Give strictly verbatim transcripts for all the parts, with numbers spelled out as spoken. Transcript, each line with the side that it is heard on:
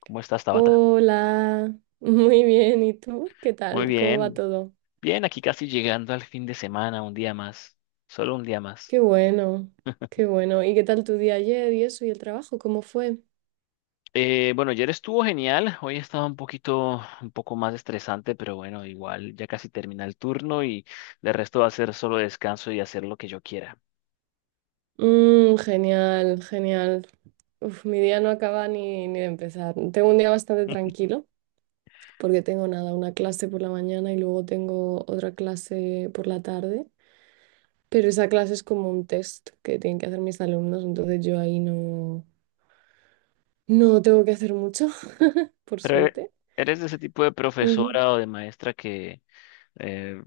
left: ¿Cómo estás, Tabata?
right: Hola, muy bien. ¿Y tú? ¿Qué
left: Muy
right: tal? ¿Cómo va
left: bien,
right: todo?
left: bien, aquí casi llegando al fin de semana, un día más, solo un día más.
right: Qué bueno, qué bueno. ¿Y qué tal tu día ayer y eso y el trabajo? ¿Cómo fue?
left: Eh, bueno, ayer estuvo genial, hoy estaba un poquito, un poco más estresante, pero bueno, igual ya casi termina el turno y de resto va a ser solo descanso y hacer lo que yo quiera.
right: Mm, genial, genial. Uf, mi día no acaba ni, ni de empezar. Tengo un día bastante tranquilo porque tengo nada, una clase por la mañana y luego tengo otra clase por la tarde. Pero esa clase es como un test que tienen que hacer mis alumnos, entonces yo ahí no, no tengo que hacer mucho, por
left: Pero eh,
right: suerte.
left: ¿eres de ese tipo de profesora o de maestra que eh,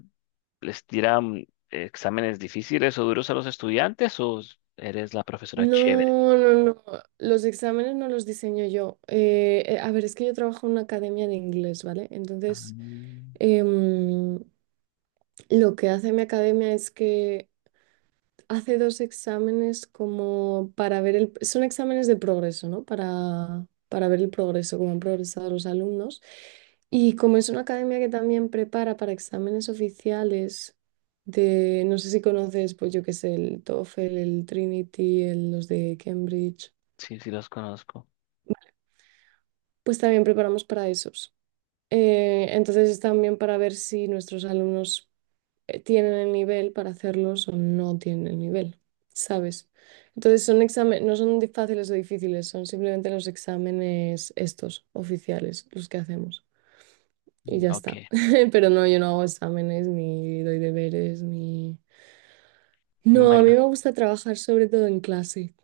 left: les tira mm, exámenes difíciles o duros a los estudiantes o eres la profesora chévere?
right: No, no, no. Los exámenes no los diseño yo. Eh, eh, a ver, es que yo trabajo en una academia de inglés, ¿vale? Entonces,
left: Ah,
right: em, lo que hace mi academia es que hace dos exámenes como para ver el... Son exámenes de progreso, ¿no? Para, para ver el progreso, cómo han progresado los alumnos. Y como es una academia que también prepara para exámenes oficiales de, no sé si conoces, pues yo qué sé, el TOEFL, el Trinity, el- los de Cambridge.
left: sí, sí los conozco.
right: Pues también preparamos para esos. Eh, entonces es también para ver si nuestros alumnos eh, tienen el nivel para hacerlos o no tienen el nivel, ¿sabes? Entonces son exámenes, no son di- fáciles o difíciles, son simplemente los exámenes estos, oficiales, los que hacemos. Y
left: Mm,
right: ya está.
left: ok,
right: Pero no, yo no hago exámenes, ni doy deberes, ni... No, a mí
left: bueno,
right: me gusta trabajar sobre todo en clase.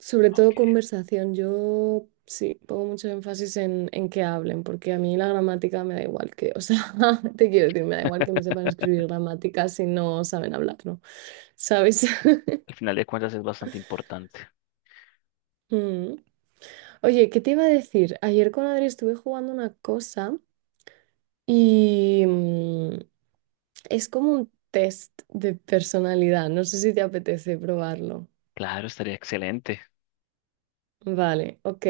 right: Sobre todo
left: ok.
right: conversación, yo sí, pongo mucho énfasis en, en que hablen, porque a mí la gramática me da igual que, o sea, te quiero decir, me da igual que me sepan escribir gramática si no saben hablar, ¿no? ¿Sabes?
left: Al final de cuentas es bastante importante.
right: Mm. Oye, ¿qué te iba a decir? Ayer con Adri estuve jugando una cosa y mm, es como un test de personalidad, no sé si te apetece probarlo.
left: Claro, estaría excelente.
right: Vale, ok.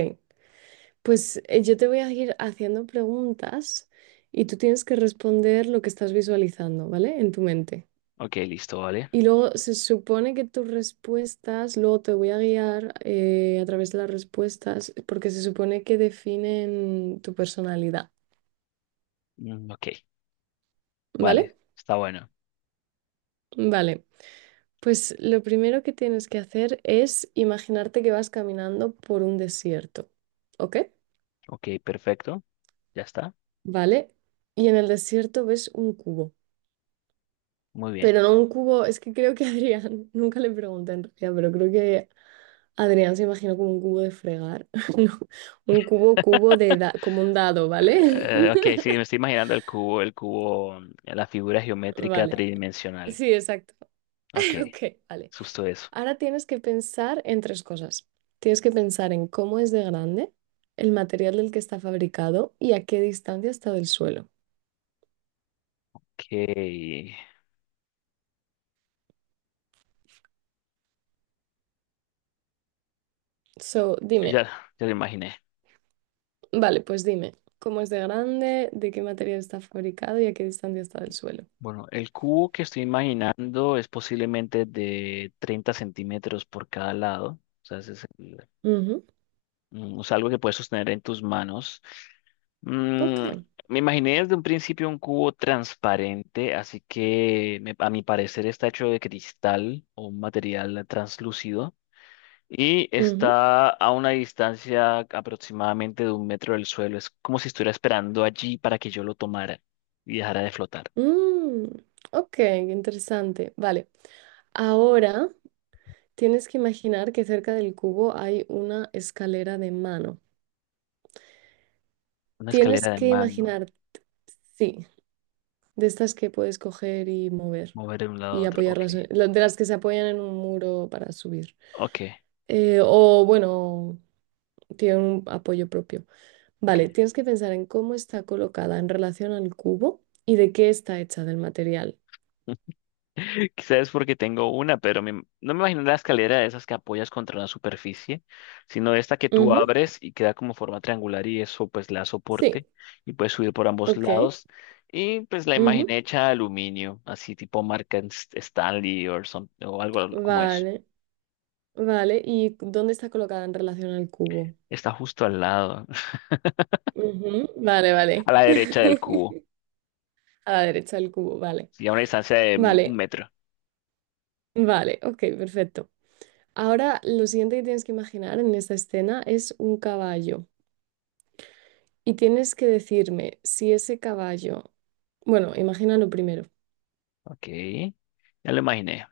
right: Pues eh, yo te voy a ir haciendo preguntas y tú tienes que responder lo que estás visualizando, ¿vale? En tu mente.
left: Ok, listo, vale.
right: Y luego se supone que tus respuestas, luego te voy a guiar eh, a través de las respuestas, porque se supone que definen tu personalidad,
left: Mm, ok, vale,
right: ¿vale?
left: está bueno.
right: Vale. Pues lo primero que tienes que hacer es imaginarte que vas caminando por un desierto, ¿ok?
left: Ok, perfecto, ya está.
right: ¿Vale? Y en el desierto ves un cubo.
left: Muy bien.
right: Pero no un cubo, es que creo que Adrián, nunca le pregunté en realidad, pero creo que Adrián se imaginó como un cubo de fregar, no, un cubo, cubo de, da- como un dado, ¿vale?
left: Eh, ok, sí, me estoy imaginando el cubo, el cubo, mm, la figura geométrica
right: Vale,
left: tridimensional.
right: sí, exacto.
left: Ok,
right: Ok, vale.
left: justo eso.
right: Ahora tienes que pensar en tres cosas. Tienes que pensar en cómo es de grande, el material del que está fabricado y a qué distancia está del suelo.
left: Ok,
right: So, dime,
left: ya, ya lo imaginé.
right: vale, pues dime, ¿cómo es de grande, de qué material está fabricado y a qué distancia está del suelo?
left: Bueno, el cubo que estoy imaginando es posiblemente de treinta centímetros por cada lado. O sea, ese es el... Mm, o algo que puedes sostener en tus manos. Mm,
right: Ok.
left: Me imaginé desde un principio un cubo transparente, así que me- a mi parecer está hecho de cristal o un material translúcido y
right: Ujú.
left: está a una distancia aproximadamente de un metro del suelo. Es como si estuviera esperando allí para que yo lo tomara y dejara de flotar.
right: Mm, ok, interesante. Vale. Ahora tienes que imaginar que cerca del cubo hay una escalera de mano.
left: Una
right: Tienes
left: escalera de
right: que
left: mano,
right: imaginar, sí, de estas que puedes coger y mover
left: mover de un lado a
right: y
left: otro. Ok,
right: apoyarlas, en- la- de las que se apoyan en un muro para subir.
left: ok,
right: Eh, o bueno, tiene un apoyo propio.
left: ok.
right: Vale, tienes que pensar en cómo está colocada en relación al cubo y de qué está hecha del material.
left: Quizás es porque tengo una, pero me- no me imagino la escalera de esas que apoyas contra la superficie, sino esta que tú
right: Ujú,
left: abres y queda como forma triangular y eso pues la soporte
right: sí,
left: y puedes subir por ambos
right: ok.
left: lados. Y pues la
right: Ujú,
left: imaginé hecha de aluminio, así tipo marca Ns- Stanley or some- o algo como eso.
right: vale, vale. ¿Y dónde está colocada en relación al cubo?
left: Está justo al lado,
right: Ujú, vale, vale.
left: a la derecha del cubo,
right: A la derecha del cubo, vale.
left: sí, a una distancia de un
right: Vale,
left: metro.
right: vale, ok, perfecto. Ahora lo siguiente que tienes que imaginar en esta escena es un caballo. Y tienes que decirme si ese caballo, bueno, imagínalo primero.
left: Ok, ya lo imaginé.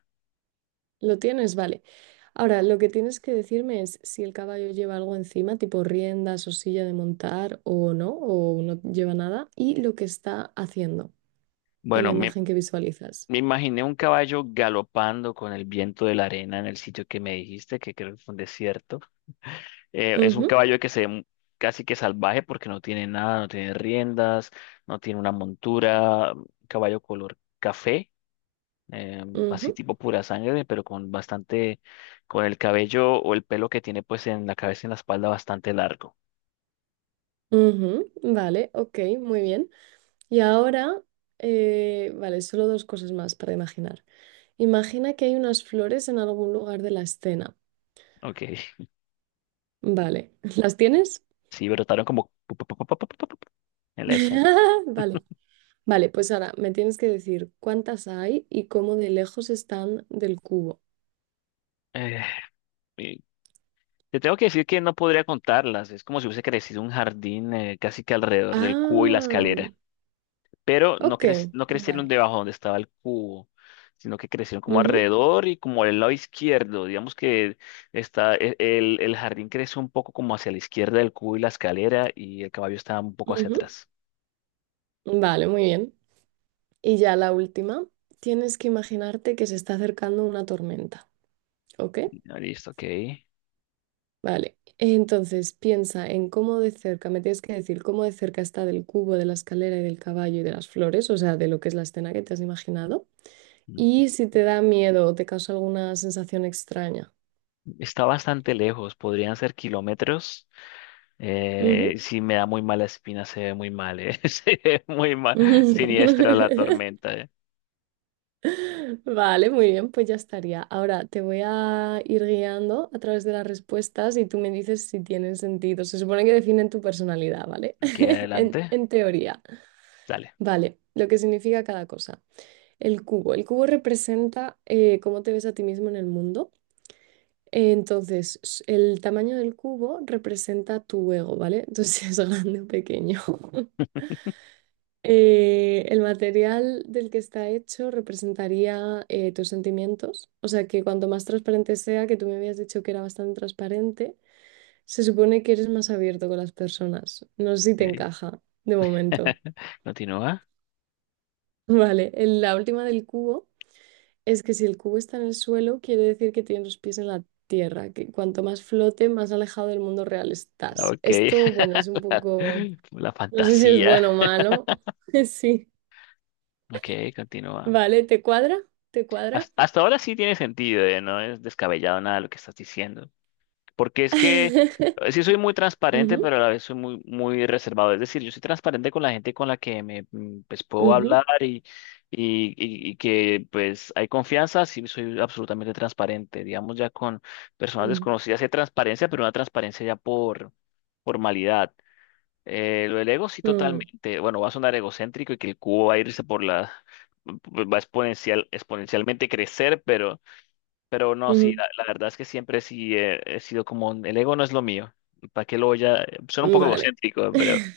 right: ¿Lo tienes? Vale. Ahora, lo que tienes que decirme es si el caballo lleva algo encima, tipo riendas o silla de montar o no, o no lleva nada, y lo que está haciendo en la
left: Bueno, me
right: imagen que visualizas.
left: Me imaginé un caballo galopando con el viento de la arena en el sitio que me dijiste, que creo que fue un desierto. Eh, es un
right: Ujú,
left: caballo que se ve mu- casi que salvaje porque no tiene nada, no tiene riendas, no tiene una montura, un caballo color café, eh, así
right: ujú,
left: tipo pura sangre, pero con bastante, con el cabello o el pelo que tiene pues en la cabeza y en la espalda bastante largo.
right: ujú. Vale, ok, muy bien. Y ahora, eh, vale, solo dos cosas más para imaginar. Imagina que hay unas flores en algún lugar de la escena.
left: Ok,
right: Vale, ¿las tienes?
left: sí, brotaron como pu- pu- pu- pu- pu- pu- pu- pu- en la escena.
right: Vale. Vale, pues ahora me tienes que decir cuántas hay y cómo de lejos están del cubo.
left: Eh, Te tengo que decir que no podría contarlas. Es como si hubiese crecido un jardín eh, casi que alrededor del cubo y la
right: Ah,
left: escalera. Pero no,
right: ok,
left: crec- no crecieron
right: vale.
left: debajo donde estaba el cubo, sino que crecieron como
right: Ujú,
left: alrededor y como al lado izquierdo. Digamos que está, e- el, el jardín creció un poco como hacia la izquierda del cubo y la escalera y el caballo estaba un poco hacia
right: ujú.
left: atrás.
right: Vale, muy bien. Y ya la última, tienes que imaginarte que se está acercando una tormenta, ¿ok?
left: Ah, listo, ok.
right: Vale. Entonces piensa en cómo de cerca, me tienes que decir cómo de cerca está del cubo, de la escalera y del caballo y de las flores, o sea, de lo que es la escena que te has imaginado.
left: Mm,
right: Y si te da miedo o te causa alguna sensación extraña.
left: Está bastante lejos, podrían ser kilómetros. Eh,
right: Ujú.
left: sí me da muy mala espina, se ve muy mal, eh. Se ve muy mal, siniestra la tormenta, eh.
right: Vale, muy bien, pues ya estaría. Ahora te voy a ir guiando a través de las respuestas y tú me dices si tienen sentido. Se supone que definen tu personalidad, ¿vale?
left: Aquí
right: En,
left: adelante,
right: en teoría.
left: dale.
right: Vale, lo que significa cada cosa. El cubo. El cubo representa eh, cómo te ves a ti mismo en el mundo. Eh, Entonces, s- el tamaño del cubo representa tu ego, ¿vale? Entonces, si es grande o pequeño. Eh, el material del que está hecho representaría eh, tus sentimientos, o sea que cuanto más transparente sea, que tú me habías dicho que era bastante transparente, se supone que eres más abierto con las personas. No sé si te
left: Ok.
right: encaja de momento.
left: Continúa.
right: Vale, el- la última del cubo es que si el cubo está en el suelo, quiere decir que tienes los pies en la tierra, que cuanto más flote, más alejado del mundo real estás.
left: Ok.
right: Esto, bueno, es un poco,
left: La
right: no sé si es
left: fantasía.
right: bueno o malo. Sí,
left: Ok, continúa.
right: vale, ¿te cuadra? ¿Te
left: Has-
right: cuadra?
left: Hasta ahora sí tiene sentido, eh, no es descabellado nada lo que estás diciendo. Porque es que eh, sí soy muy transparente, pero
right: Ujú,
left: a la vez soy muy, muy reservado. Es decir, yo soy transparente con la gente con la que me mm, pues, puedo
right: ujú,
left: hablar y, y, y- y que pues hay confianza, sí soy absolutamente transparente. Digamos, ya con personas
right: mm,
left: desconocidas hay transparencia, pero una transparencia ya por formalidad. Eh, lo del ego sí
right: mm,
left: totalmente. Bueno, va a sonar egocéntrico y que el cubo va a irse por la... va a exponencial, exponencialmente crecer, pero no, sí,
right: ujú.
left: la, la verdad es que siempre sí eh, he sido como, el ego no es lo mío. ¿Para qué lo voy a...? Suena un poco
right: Vale.
left: egocéntrico, pero...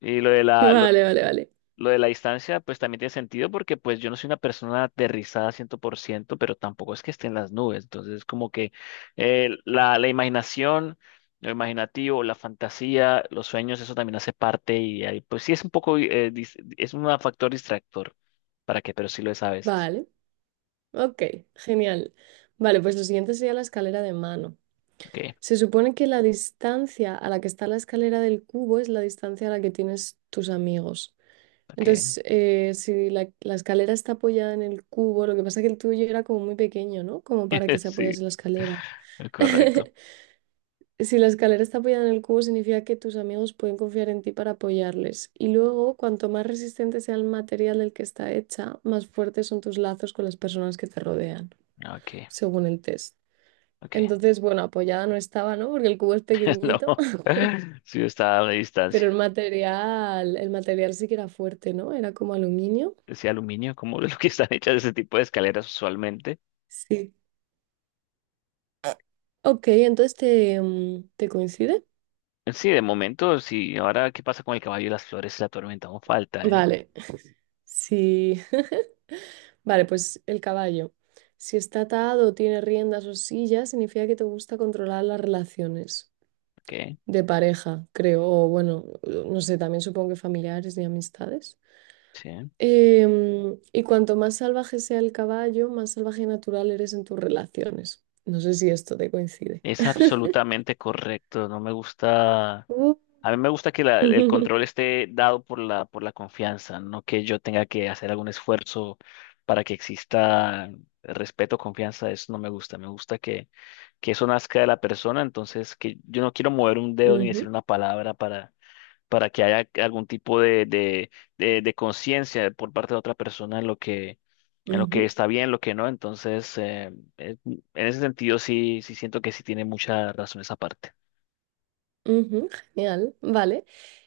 left: Y lo de la, lo,
right: Vale, vale, vale.
left: lo de la distancia, pues también tiene sentido porque pues yo no soy una persona aterrizada cien por ciento pero tampoco es que esté en las nubes. Entonces, como que eh, la, la imaginación, lo imaginativo, la fantasía, los sueños, eso también hace parte y ahí, pues sí es un poco, eh, dis- es un factor distractor. ¿Para qué? Pero sí lo es a veces.
right: Vale. Ok, genial. Vale, pues lo siguiente sería la escalera de mano.
left: Ok,
right: Se supone que la distancia a la que está la escalera del cubo es la distancia a la que tienes tus amigos.
left: ok.
right: Entonces, eh, si la, la escalera está apoyada en el cubo, lo que pasa es que el tuyo era como muy pequeño, ¿no? Como para que se apoyase
left: Sí,
right: la escalera.
left: correcto.
right: Si la escalera está apoyada en el cubo, significa que tus amigos pueden confiar en ti para apoyarles. Y luego, cuanto más resistente sea el material del que está hecha, más fuertes son tus lazos con las personas que te rodean,
left: Ok.
right: según el test.
left: Ok,
right: Entonces, bueno, apoyada no estaba, ¿no? Porque el cubo es
left: no,
right: pequeñito,
left: sí está a una distancia.
right: pero el material, el material sí que era fuerte, ¿no? Era como aluminio.
left: Ese aluminio, como de lo que están hechas ese tipo de escaleras usualmente.
right: Sí. Ok, entonces te, mm, te coincide.
left: Sí, de momento, sí. Ahora, ¿qué pasa con el caballo y las flores y la tormenta? Aún falta, ¿eh?
right: Vale. Sí. Vale, pues el caballo. Si está atado o tiene riendas o sillas, significa que te gusta controlar las relaciones
left: Ok,
right: de pareja, creo, o bueno, no sé, también supongo que familiares y amistades.
left: sí.
right: Em, y cuanto más salvaje sea el caballo, más salvaje y natural eres en tus relaciones. No sé si esto te coincide.
left: Es absolutamente correcto. No me gusta.
right: Uh.
left: A mí me gusta que la- el control esté dado por la, por la confianza, no que yo tenga que hacer algún esfuerzo para que exista respeto, confianza, eso no me gusta. Me gusta que, que eso nazca de la persona, entonces que yo no quiero mover un dedo ni decir
right: Ujú,
left: una palabra para, para que haya algún tipo de, de, de, de conciencia por parte de otra persona en lo que, en lo que
right: ujú.
left: está bien, lo que no. Entonces, eh, eh, en ese sentido sí, sí siento que sí tiene mucha razón esa parte.
right: Ujú, genial, vale.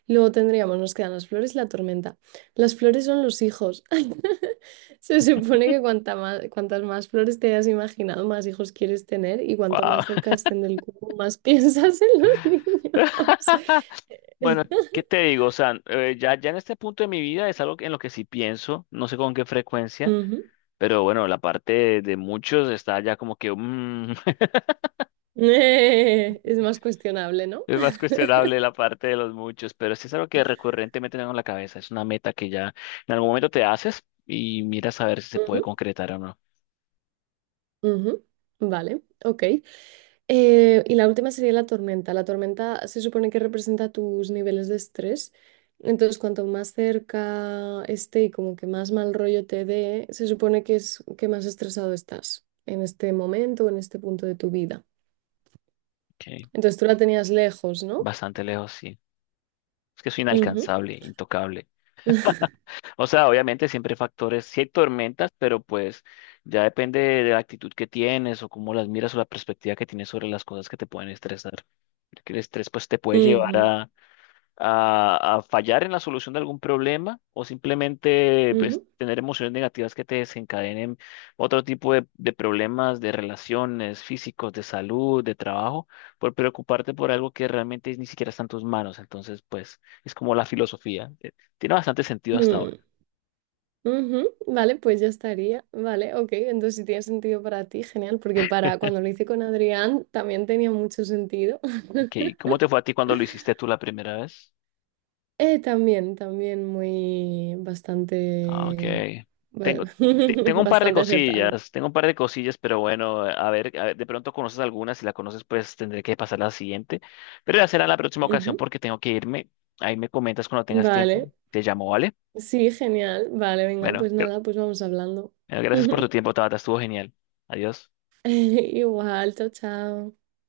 right: Luego tendríamos, nos quedan las flores y la tormenta. Las flores son los hijos. Se supone que cuanta más, cuantas más flores te hayas imaginado, más hijos quieres tener y cuanto
left: Wow.
right: más cerca estén del cubo, más piensas en los niños.
left: Bueno, ¿qué te digo? O sea, eh, ya, ya en este punto de mi vida es algo que- en lo que sí pienso, no sé con qué frecuencia,
right: Ujú.
left: pero bueno, la parte de, de muchos está ya como que mm,
right: Es más cuestionable, ¿no?
left: es más cuestionable la parte de los muchos, pero sí es algo que recurrentemente tengo en la cabeza, es una meta que ya en algún momento te haces y miras a ver si se puede
right: Ujú,
left: concretar o no.
right: ujú. Vale, ok. Eh, y la última sería la tormenta. La tormenta se supone que representa tus niveles de estrés. Entonces, cuanto más cerca esté y como que más mal rollo te dé, se supone que es que más estresado estás en este momento o en este punto de tu vida.
left: Ok,
right: Entonces, tú la tenías lejos, ¿no?
left: bastante lejos, sí. Es que soy
right: Ujú,
left: inalcanzable, intocable. O sea, obviamente siempre hay factores, sí hay tormentas, pero pues ya depende de la actitud que tienes o cómo las miras o la perspectiva que tienes sobre las cosas que te pueden estresar. Porque el estrés pues te puede llevar
right: ujú,
left: a, a, a fallar en la solución de algún problema o simplemente pues,
right: ujú,
left: tener emociones negativas que te desencadenen otro tipo de, de problemas de relaciones físicos, de salud, de trabajo, por preocuparte por algo que realmente ni siquiera está en tus manos. Entonces pues es como la filosofía. Eh, Tiene bastante sentido hasta ahora.
right: mm, ujú. Vale, pues ya estaría. Vale, ok. Entonces, si tiene sentido para ti, genial, porque para cuando lo hice con Adrián también tenía mucho sentido.
left: ¿Qué- ¿Cómo te fue a ti cuando lo hiciste tú la primera vez?
right: Eh, también, también muy
left: Ah, mm. Ok.
right: bastante, ba-
left: Tengo, te- tengo un par de
right: bastante acertado.
left: cosillas, tengo un par de cosillas, pero bueno, a ver, a ver, de pronto conoces algunas, si la conoces, pues tendré que pasar a la siguiente. Pero ya será en la próxima ocasión
right: Ujú.
left: porque tengo que irme. Ahí me comentas cuando tengas tiempo.
right: Vale,
left: Te llamo, ¿vale?
right: sí, genial. Vale, venga,
left: Bueno,
right: pues
left: gra-
right: nada, pues vamos hablando.
left: bueno, gracias por tu tiempo, Tabata, estuvo genial. Adiós.
right: Igual, chao, chao.